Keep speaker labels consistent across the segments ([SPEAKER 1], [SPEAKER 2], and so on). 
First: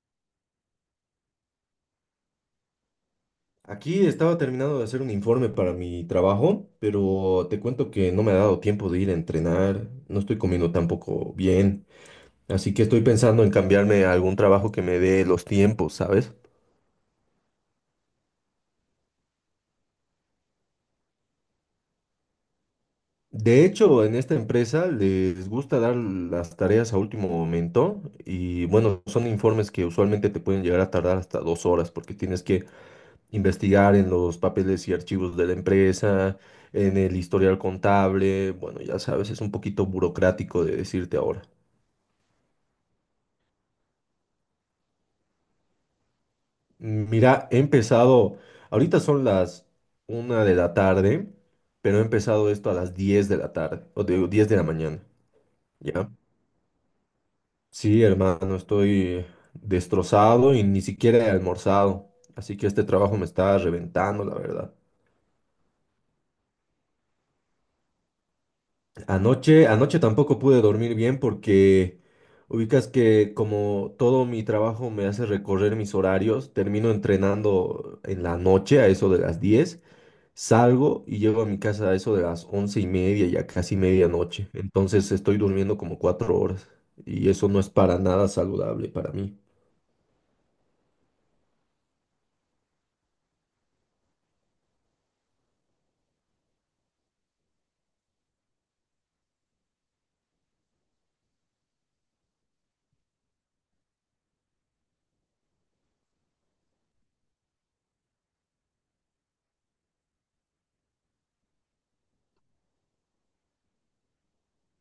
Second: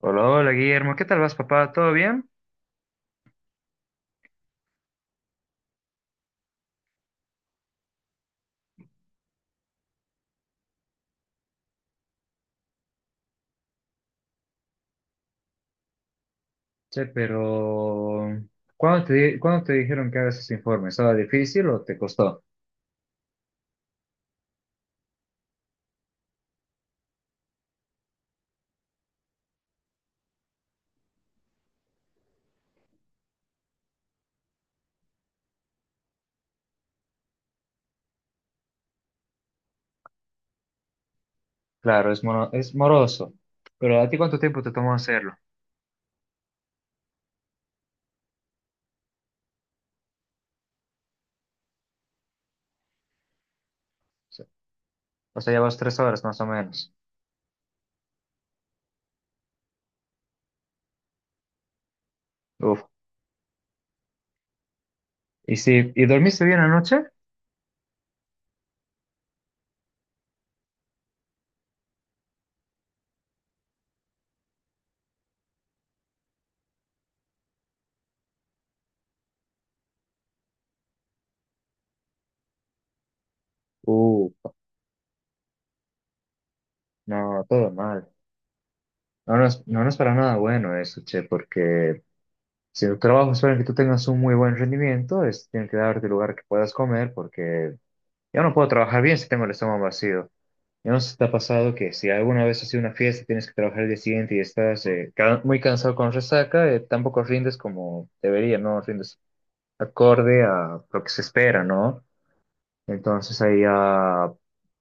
[SPEAKER 1] Hola, hola Guillermo, ¿qué tal vas, papá? ¿Todo bien?
[SPEAKER 2] Aquí estaba terminando de hacer un informe para mi trabajo, pero te cuento que no me ha dado tiempo de ir a entrenar, no estoy comiendo tampoco bien, así que estoy pensando en cambiarme a algún trabajo que me dé los tiempos, ¿sabes?
[SPEAKER 1] Che, pero ¿cuándo te dijeron que hagas ese informe? ¿Estaba difícil o te costó?
[SPEAKER 2] De hecho, en esta empresa les gusta dar las tareas a último momento y bueno, son informes que usualmente te pueden llegar a tardar hasta 2 horas porque tienes que investigar en los papeles y archivos de la empresa, en el historial contable, bueno, ya sabes, es un poquito burocrático de decirte ahora.
[SPEAKER 1] Claro, es moroso, pero ¿a ti cuánto tiempo te tomó hacerlo?
[SPEAKER 2] Mira, he empezado, ahorita son las 1 de la tarde, pero he empezado esto a las 10 de la tarde, o digo,
[SPEAKER 1] Sí.
[SPEAKER 2] 10 de la mañana,
[SPEAKER 1] O sea, ya vas tres
[SPEAKER 2] ¿ya?
[SPEAKER 1] horas más o menos.
[SPEAKER 2] Sí, hermano, estoy destrozado y ni siquiera he almorzado, así que
[SPEAKER 1] Uf.
[SPEAKER 2] este trabajo me está reventando, la verdad.
[SPEAKER 1] ¿Y dormiste bien anoche?
[SPEAKER 2] Anoche tampoco pude dormir bien porque ubicas que como todo mi trabajo me hace recorrer mis horarios, termino entrenando en la noche a eso de las 10, salgo y llego a mi casa a eso de las 11:30, ya casi medianoche.
[SPEAKER 1] Uh,
[SPEAKER 2] Entonces estoy durmiendo como 4 horas y
[SPEAKER 1] no,
[SPEAKER 2] eso no es
[SPEAKER 1] todo
[SPEAKER 2] para
[SPEAKER 1] mal.
[SPEAKER 2] nada saludable para mí.
[SPEAKER 1] No, no es para nada bueno eso, che, porque si tu trabajo espera que tú tengas un muy buen rendimiento, es, tienen que darte lugar que puedas comer, porque yo no puedo trabajar bien si tengo el estómago vacío. Yo no sé si pasado que si alguna vez has ido una fiesta, tienes que trabajar el día siguiente y estás muy cansado con resaca, tampoco rindes como debería, ¿no? Rindes acorde a lo que se espera, ¿no? Entonces ahí ya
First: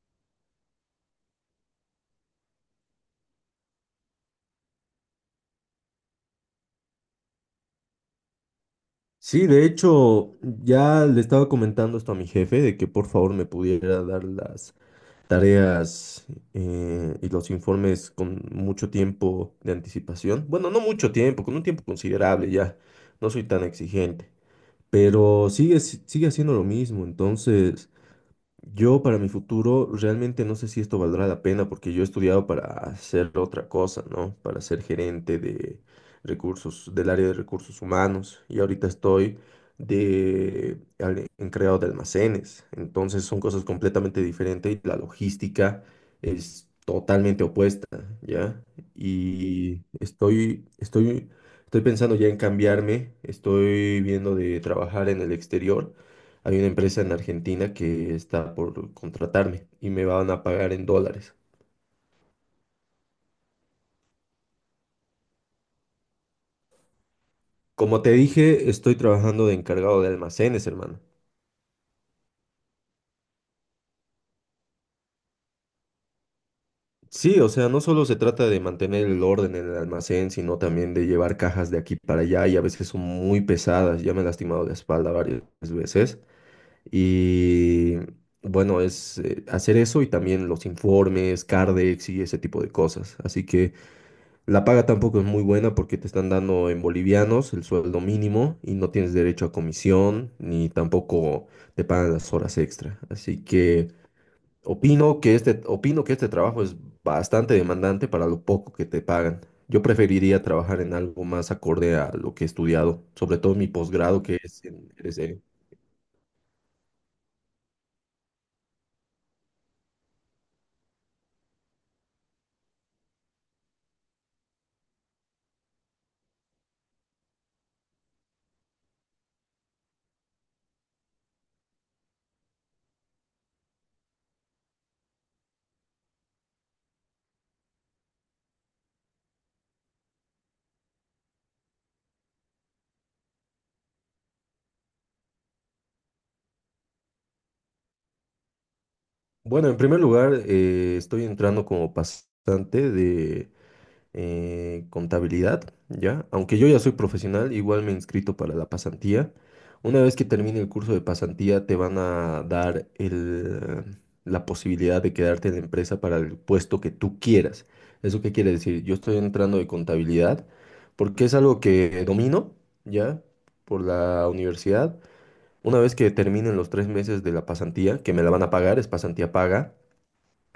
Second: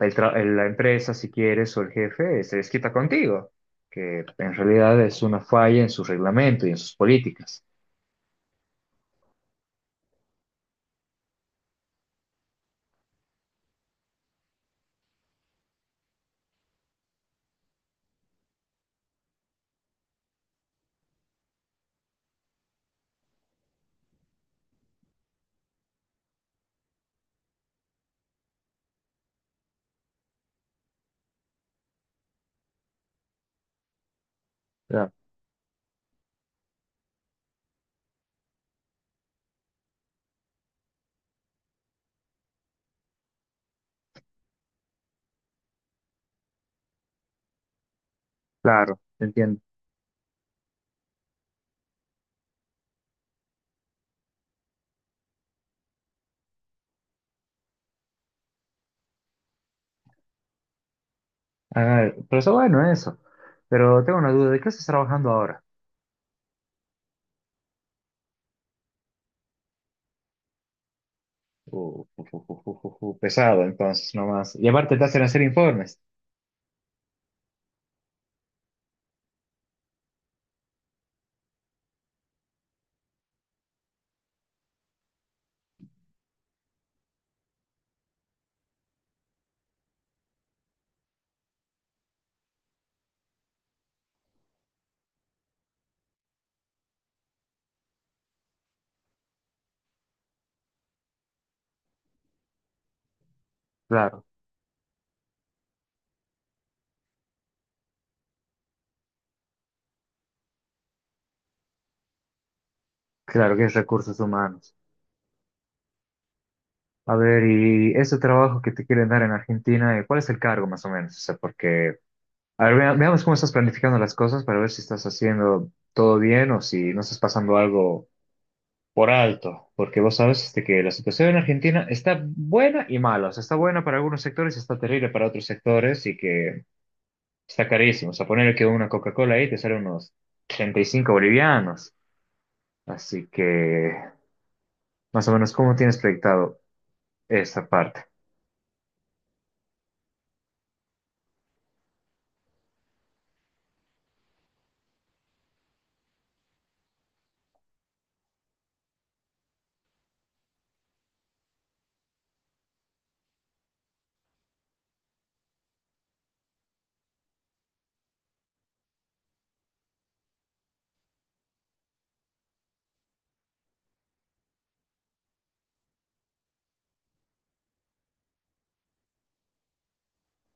[SPEAKER 1] la empresa, si quieres, o el jefe, se desquita contigo, que en realidad es una falla en su reglamento y en sus políticas.
[SPEAKER 2] Sí, de hecho, ya le estaba comentando esto a mi jefe de que por favor me pudiera dar las tareas, y los informes con mucho tiempo de anticipación. Bueno, no mucho tiempo, con un tiempo considerable ya. No soy tan exigente, pero sigue, si- sigue haciendo lo mismo. Entonces, yo para mi futuro realmente no sé si esto valdrá la pena porque yo he estudiado para hacer otra cosa, ¿no? Para ser
[SPEAKER 1] Ya,
[SPEAKER 2] gerente de recursos, del área de recursos humanos y ahorita estoy en creado de almacenes. Entonces son cosas completamente diferentes y la logística es totalmente opuesta, ¿ya?
[SPEAKER 1] claro, te entiendo.
[SPEAKER 2] Y estoy pensando ya en cambiarme, estoy viendo de trabajar en el exterior, hay una empresa en Argentina que está por contratarme y me van a pagar en dólares.
[SPEAKER 1] Ah, pero eso bueno eso. Pero tengo una duda, ¿de qué estás trabajando ahora?
[SPEAKER 2] Como te dije, estoy trabajando de encargado de almacenes, hermano.
[SPEAKER 1] Pesado, entonces, nomás. Y aparte te hacen hacer informes.
[SPEAKER 2] Sí, o sea, no solo se trata de mantener el orden en el almacén, sino también de llevar cajas de aquí para allá y a veces son muy pesadas. Ya me he lastimado la espalda varias veces. Y bueno, es hacer eso y también los informes, Cardex y ese tipo de cosas. Así que... La paga tampoco es muy buena porque te están dando en bolivianos el sueldo mínimo y no tienes derecho a comisión ni tampoco te pagan las horas extra. Así que
[SPEAKER 1] Claro,
[SPEAKER 2] opino que este trabajo es bastante demandante para lo poco que te pagan. Yo preferiría trabajar en algo más acorde a lo que he estudiado, sobre todo
[SPEAKER 1] claro que
[SPEAKER 2] mi
[SPEAKER 1] es recursos
[SPEAKER 2] posgrado que es
[SPEAKER 1] humanos.
[SPEAKER 2] en RCE.
[SPEAKER 1] A ver, y ese trabajo que te quieren dar en Argentina, ¿cuál es el cargo más o menos? O sea, porque, a ver, veamos cómo estás planificando las cosas para ver si estás haciendo todo bien o si no estás pasando algo por alto, porque vos sabes este, que la situación en Argentina está buena y mala, o sea, está buena para algunos sectores y está terrible para otros sectores y que está carísimo. O sea, poner que una Coca-Cola ahí te sale unos 35 bolivianos. Así que, más o menos, ¿cómo tienes proyectado esa parte?
[SPEAKER 2] Bueno, en primer lugar, estoy entrando como pasante, contabilidad, ¿ya? Aunque yo ya soy profesional, igual me he inscrito para la pasantía. Una vez que termine el curso de pasantía, te van a dar el, la posibilidad de quedarte en la empresa para el puesto que tú quieras. ¿Eso qué quiere decir? Yo estoy entrando de contabilidad porque es algo que domino, ¿ya? Por la universidad. Una vez que terminen los 3 meses de la pasantía, que me la van a pagar, es pasantía paga,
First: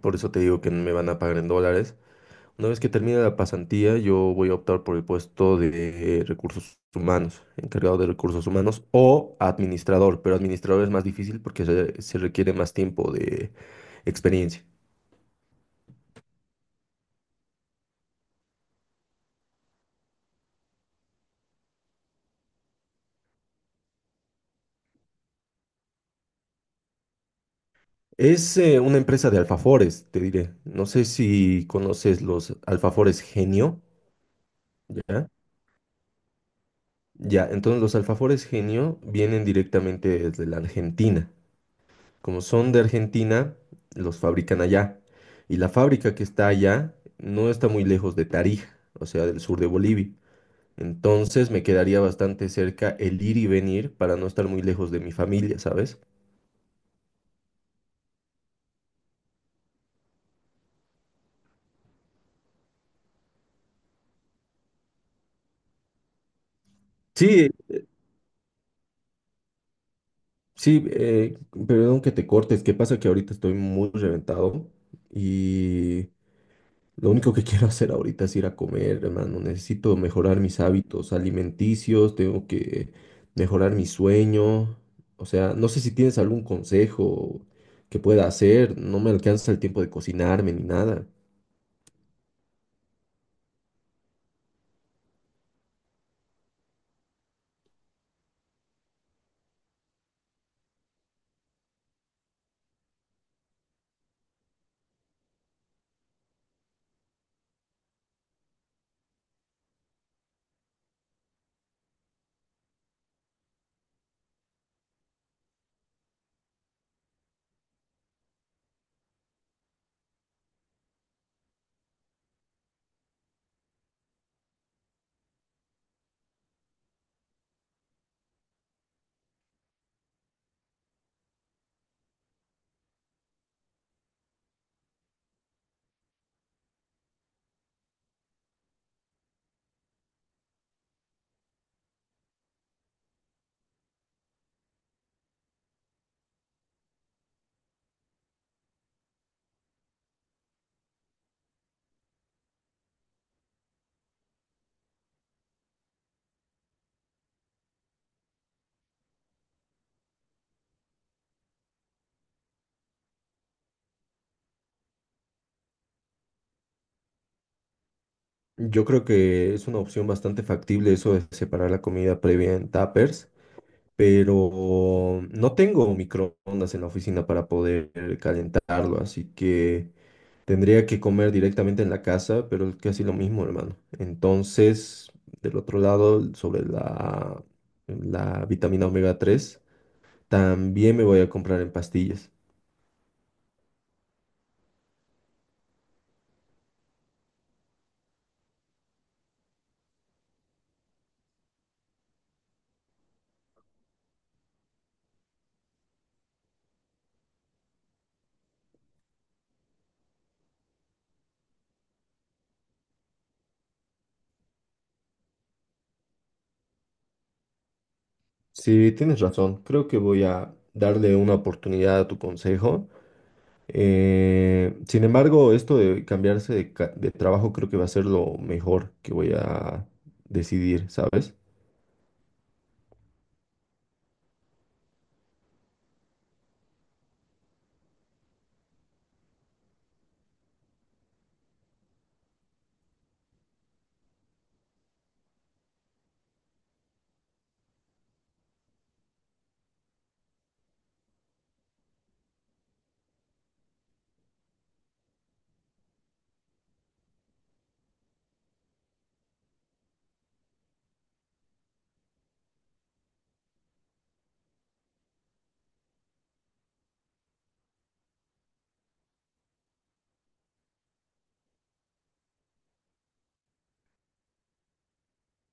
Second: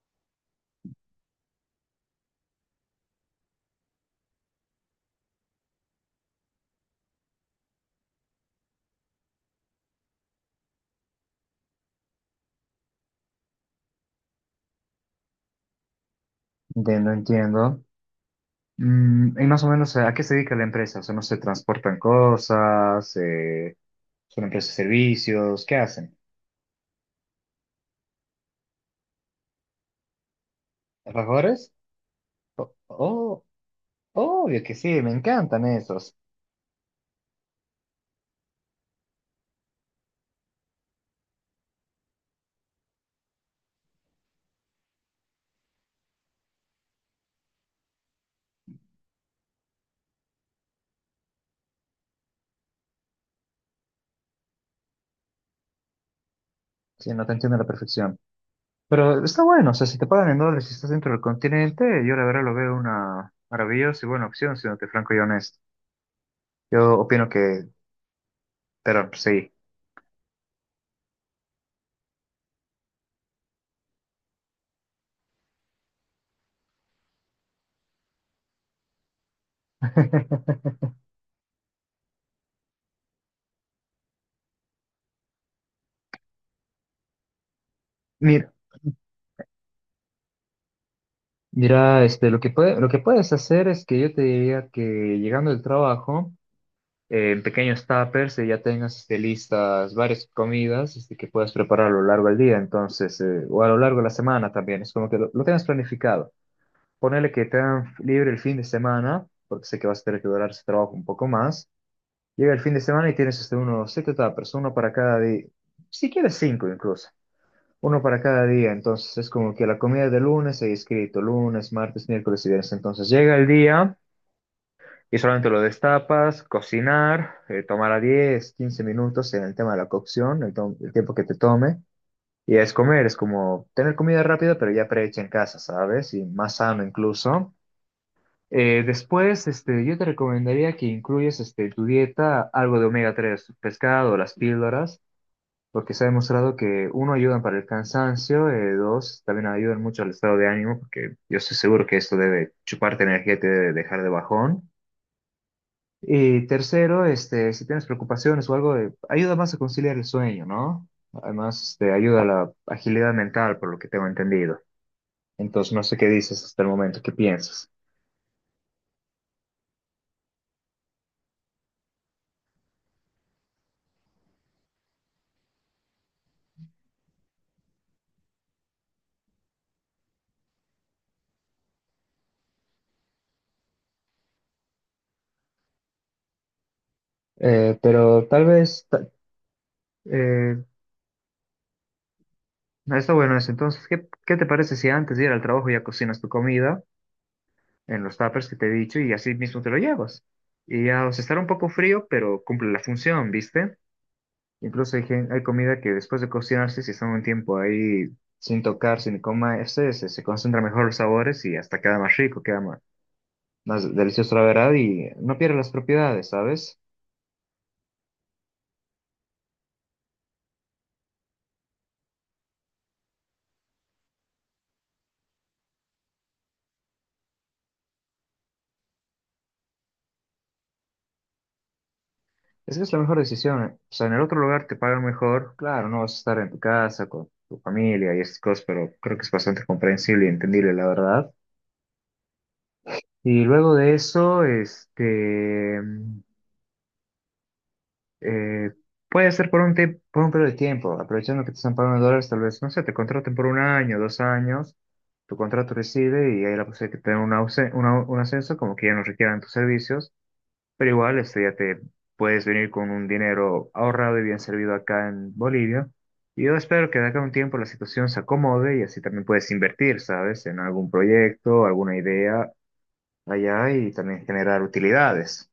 [SPEAKER 2] por eso te digo que me van a pagar en dólares. Una vez que termine la pasantía, yo voy a optar por el puesto de recursos humanos, encargado de recursos humanos o administrador, pero administrador es más difícil porque se requiere más tiempo de experiencia.
[SPEAKER 1] Entiendo, entiendo. Y más o menos, ¿a qué se dedica la empresa? O sea, ¿no se transportan cosas? ¿Son empresas de servicios? ¿Qué hacen?
[SPEAKER 2] Es una empresa de alfafores, te diré. No sé si
[SPEAKER 1] ¿Trabajadores?
[SPEAKER 2] conoces los
[SPEAKER 1] Oh,
[SPEAKER 2] alfafores
[SPEAKER 1] oh,
[SPEAKER 2] genio,
[SPEAKER 1] obvio que sí, me
[SPEAKER 2] ¿ya?
[SPEAKER 1] encantan esos.
[SPEAKER 2] Ya, entonces los alfafores genio vienen directamente desde la Argentina. Como son de Argentina, los fabrican allá. Y la fábrica que está allá no está muy lejos de Tarija, o sea, del sur de Bolivia. Entonces me quedaría bastante cerca el ir y venir para no estar muy lejos de mi familia, ¿sabes?
[SPEAKER 1] Sí, no te entiendo a la perfección. Pero está bueno, o sea, si te pagan en dólares y estás dentro del continente, yo la verdad lo veo una maravillosa y buena opción, siéndote franco y honesto. Yo opino
[SPEAKER 2] Sí,
[SPEAKER 1] que, pero sí.
[SPEAKER 2] sí, perdón que te cortes. ¿Qué pasa? Que ahorita estoy muy reventado, y lo único que quiero hacer ahorita es ir a comer, hermano. Necesito mejorar mis hábitos alimenticios, tengo que mejorar mi sueño. O sea, no sé si tienes algún consejo que pueda
[SPEAKER 1] Mira,
[SPEAKER 2] hacer. No me alcanza el tiempo de cocinarme ni nada.
[SPEAKER 1] mira, este, lo que puedes hacer es que yo te diría que llegando del trabajo, en pequeños tuppers, ya tengas este, listas varias comidas este, que puedas preparar a lo largo del día, entonces, o a lo largo de la semana también, es como que lo tengas planificado. Ponele que te dan libre el fin de semana, porque sé que vas a tener que durar ese trabajo un poco más. Llega el fin de semana y tienes hasta siete tapas uno para cada día, si quieres cinco incluso, uno para cada día. Entonces es como que la comida de lunes hay escrito, lunes, martes, miércoles y viernes. Entonces llega el día y solamente lo destapas, cocinar, tomará 10 15 minutos en el tema de la cocción, el tiempo que te tome. Y es comer, es como tener comida rápida, pero ya prehecha en casa, ¿sabes? Y más sano incluso. Después, este, yo te recomendaría que incluyas este, tu dieta algo de omega 3 pescado, las píldoras, porque se ha demostrado que uno ayudan para el cansancio, dos también ayudan mucho al estado de ánimo, porque yo estoy seguro que esto debe chuparte energía y te debe dejar de bajón. Y tercero, este, si tienes preocupaciones o algo, ayuda más a conciliar el sueño, ¿no? Además, este, ayuda a la agilidad mental, por lo que tengo entendido. Entonces, no sé qué dices hasta el momento, qué piensas.
[SPEAKER 2] Yo creo que es una opción bastante factible eso de separar la comida previa en tuppers, pero no tengo microondas en la oficina para poder calentarlo, así que... Tendría que comer directamente en la casa, pero es casi lo mismo, hermano. Entonces, del otro lado, sobre la,
[SPEAKER 1] Eh, pero
[SPEAKER 2] la
[SPEAKER 1] tal vez...
[SPEAKER 2] vitamina
[SPEAKER 1] ta-
[SPEAKER 2] omega 3,
[SPEAKER 1] eh,
[SPEAKER 2] también me voy a comprar en pastillas.
[SPEAKER 1] No, está bueno eso. Entonces, ¿qué, qué te parece si antes de ir al trabajo ya cocinas tu comida en los tuppers que te he dicho y así mismo te lo llevas? Y ya, o sea, estará un poco frío, pero cumple la función, ¿viste? Incluso hay comida que después de cocinarse, si están un tiempo ahí sin tocar, sin comerse, se concentran mejor los sabores y hasta queda más rico, queda más, delicioso la verdad y no pierde las propiedades, ¿sabes?
[SPEAKER 2] Sí, tienes razón. Creo que voy a darle una oportunidad a tu consejo. Sin embargo, esto de de trabajo creo que va a ser lo mejor que voy a decidir, ¿sabes?
[SPEAKER 1] Es que es la mejor decisión. Eh. O sea, en el otro lugar te pagan mejor. Claro, no vas a estar en tu casa con tu familia y estas cosas, pero creo que es bastante comprensible y entendible, la verdad. Y luego de eso, este, eh, puede ser por un periodo de tiempo, aprovechando que te están pagando en dólares, tal vez, no sé, te contraten por 1 año, 2 años, tu contrato recibe y hay la posibilidad de que te den un ascenso, como que ya no requieran tus servicios. Pero igual, este, ya te puedes venir con un dinero ahorrado y bien servido acá en Bolivia. Y yo espero que de acá a un tiempo la situación se acomode y así también puedes invertir, ¿sabes? En algún proyecto, alguna idea allá y también generar utilidades.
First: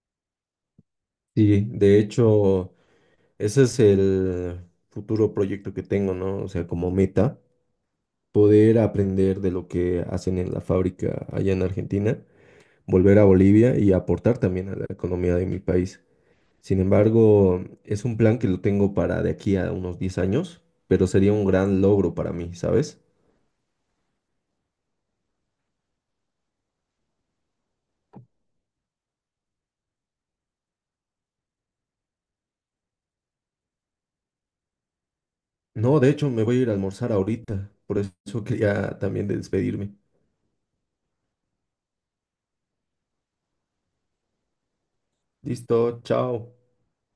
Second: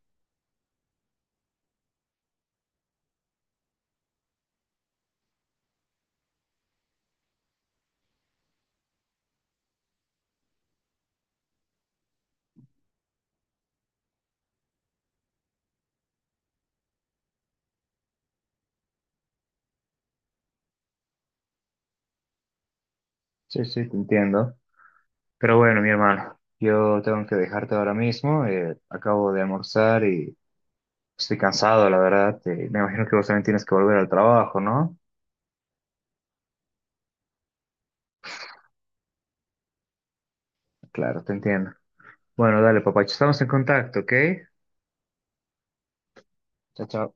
[SPEAKER 2] Sí, de hecho... Ese es el futuro proyecto que tengo, ¿no? O sea, como meta, poder aprender de lo que hacen en la fábrica allá en Argentina, volver a Bolivia y aportar también a la economía de mi país. Sin embargo, es un plan que lo tengo para de aquí a unos 10 años, pero sería un gran logro para mí, ¿sabes?
[SPEAKER 1] Sí, sí, te entiendo. Pero bueno, mi hermano, yo tengo que dejarte ahora mismo. Acabo de almorzar y estoy cansado, la verdad. Me imagino que vos también tienes que volver al trabajo, ¿no?
[SPEAKER 2] No, de hecho, me voy a ir a almorzar ahorita, por eso quería también despedirme.
[SPEAKER 1] Claro, te entiendo. Bueno, dale, papacho, estamos en contacto, ¿ok?
[SPEAKER 2] Listo, chao.
[SPEAKER 1] Chao, chao.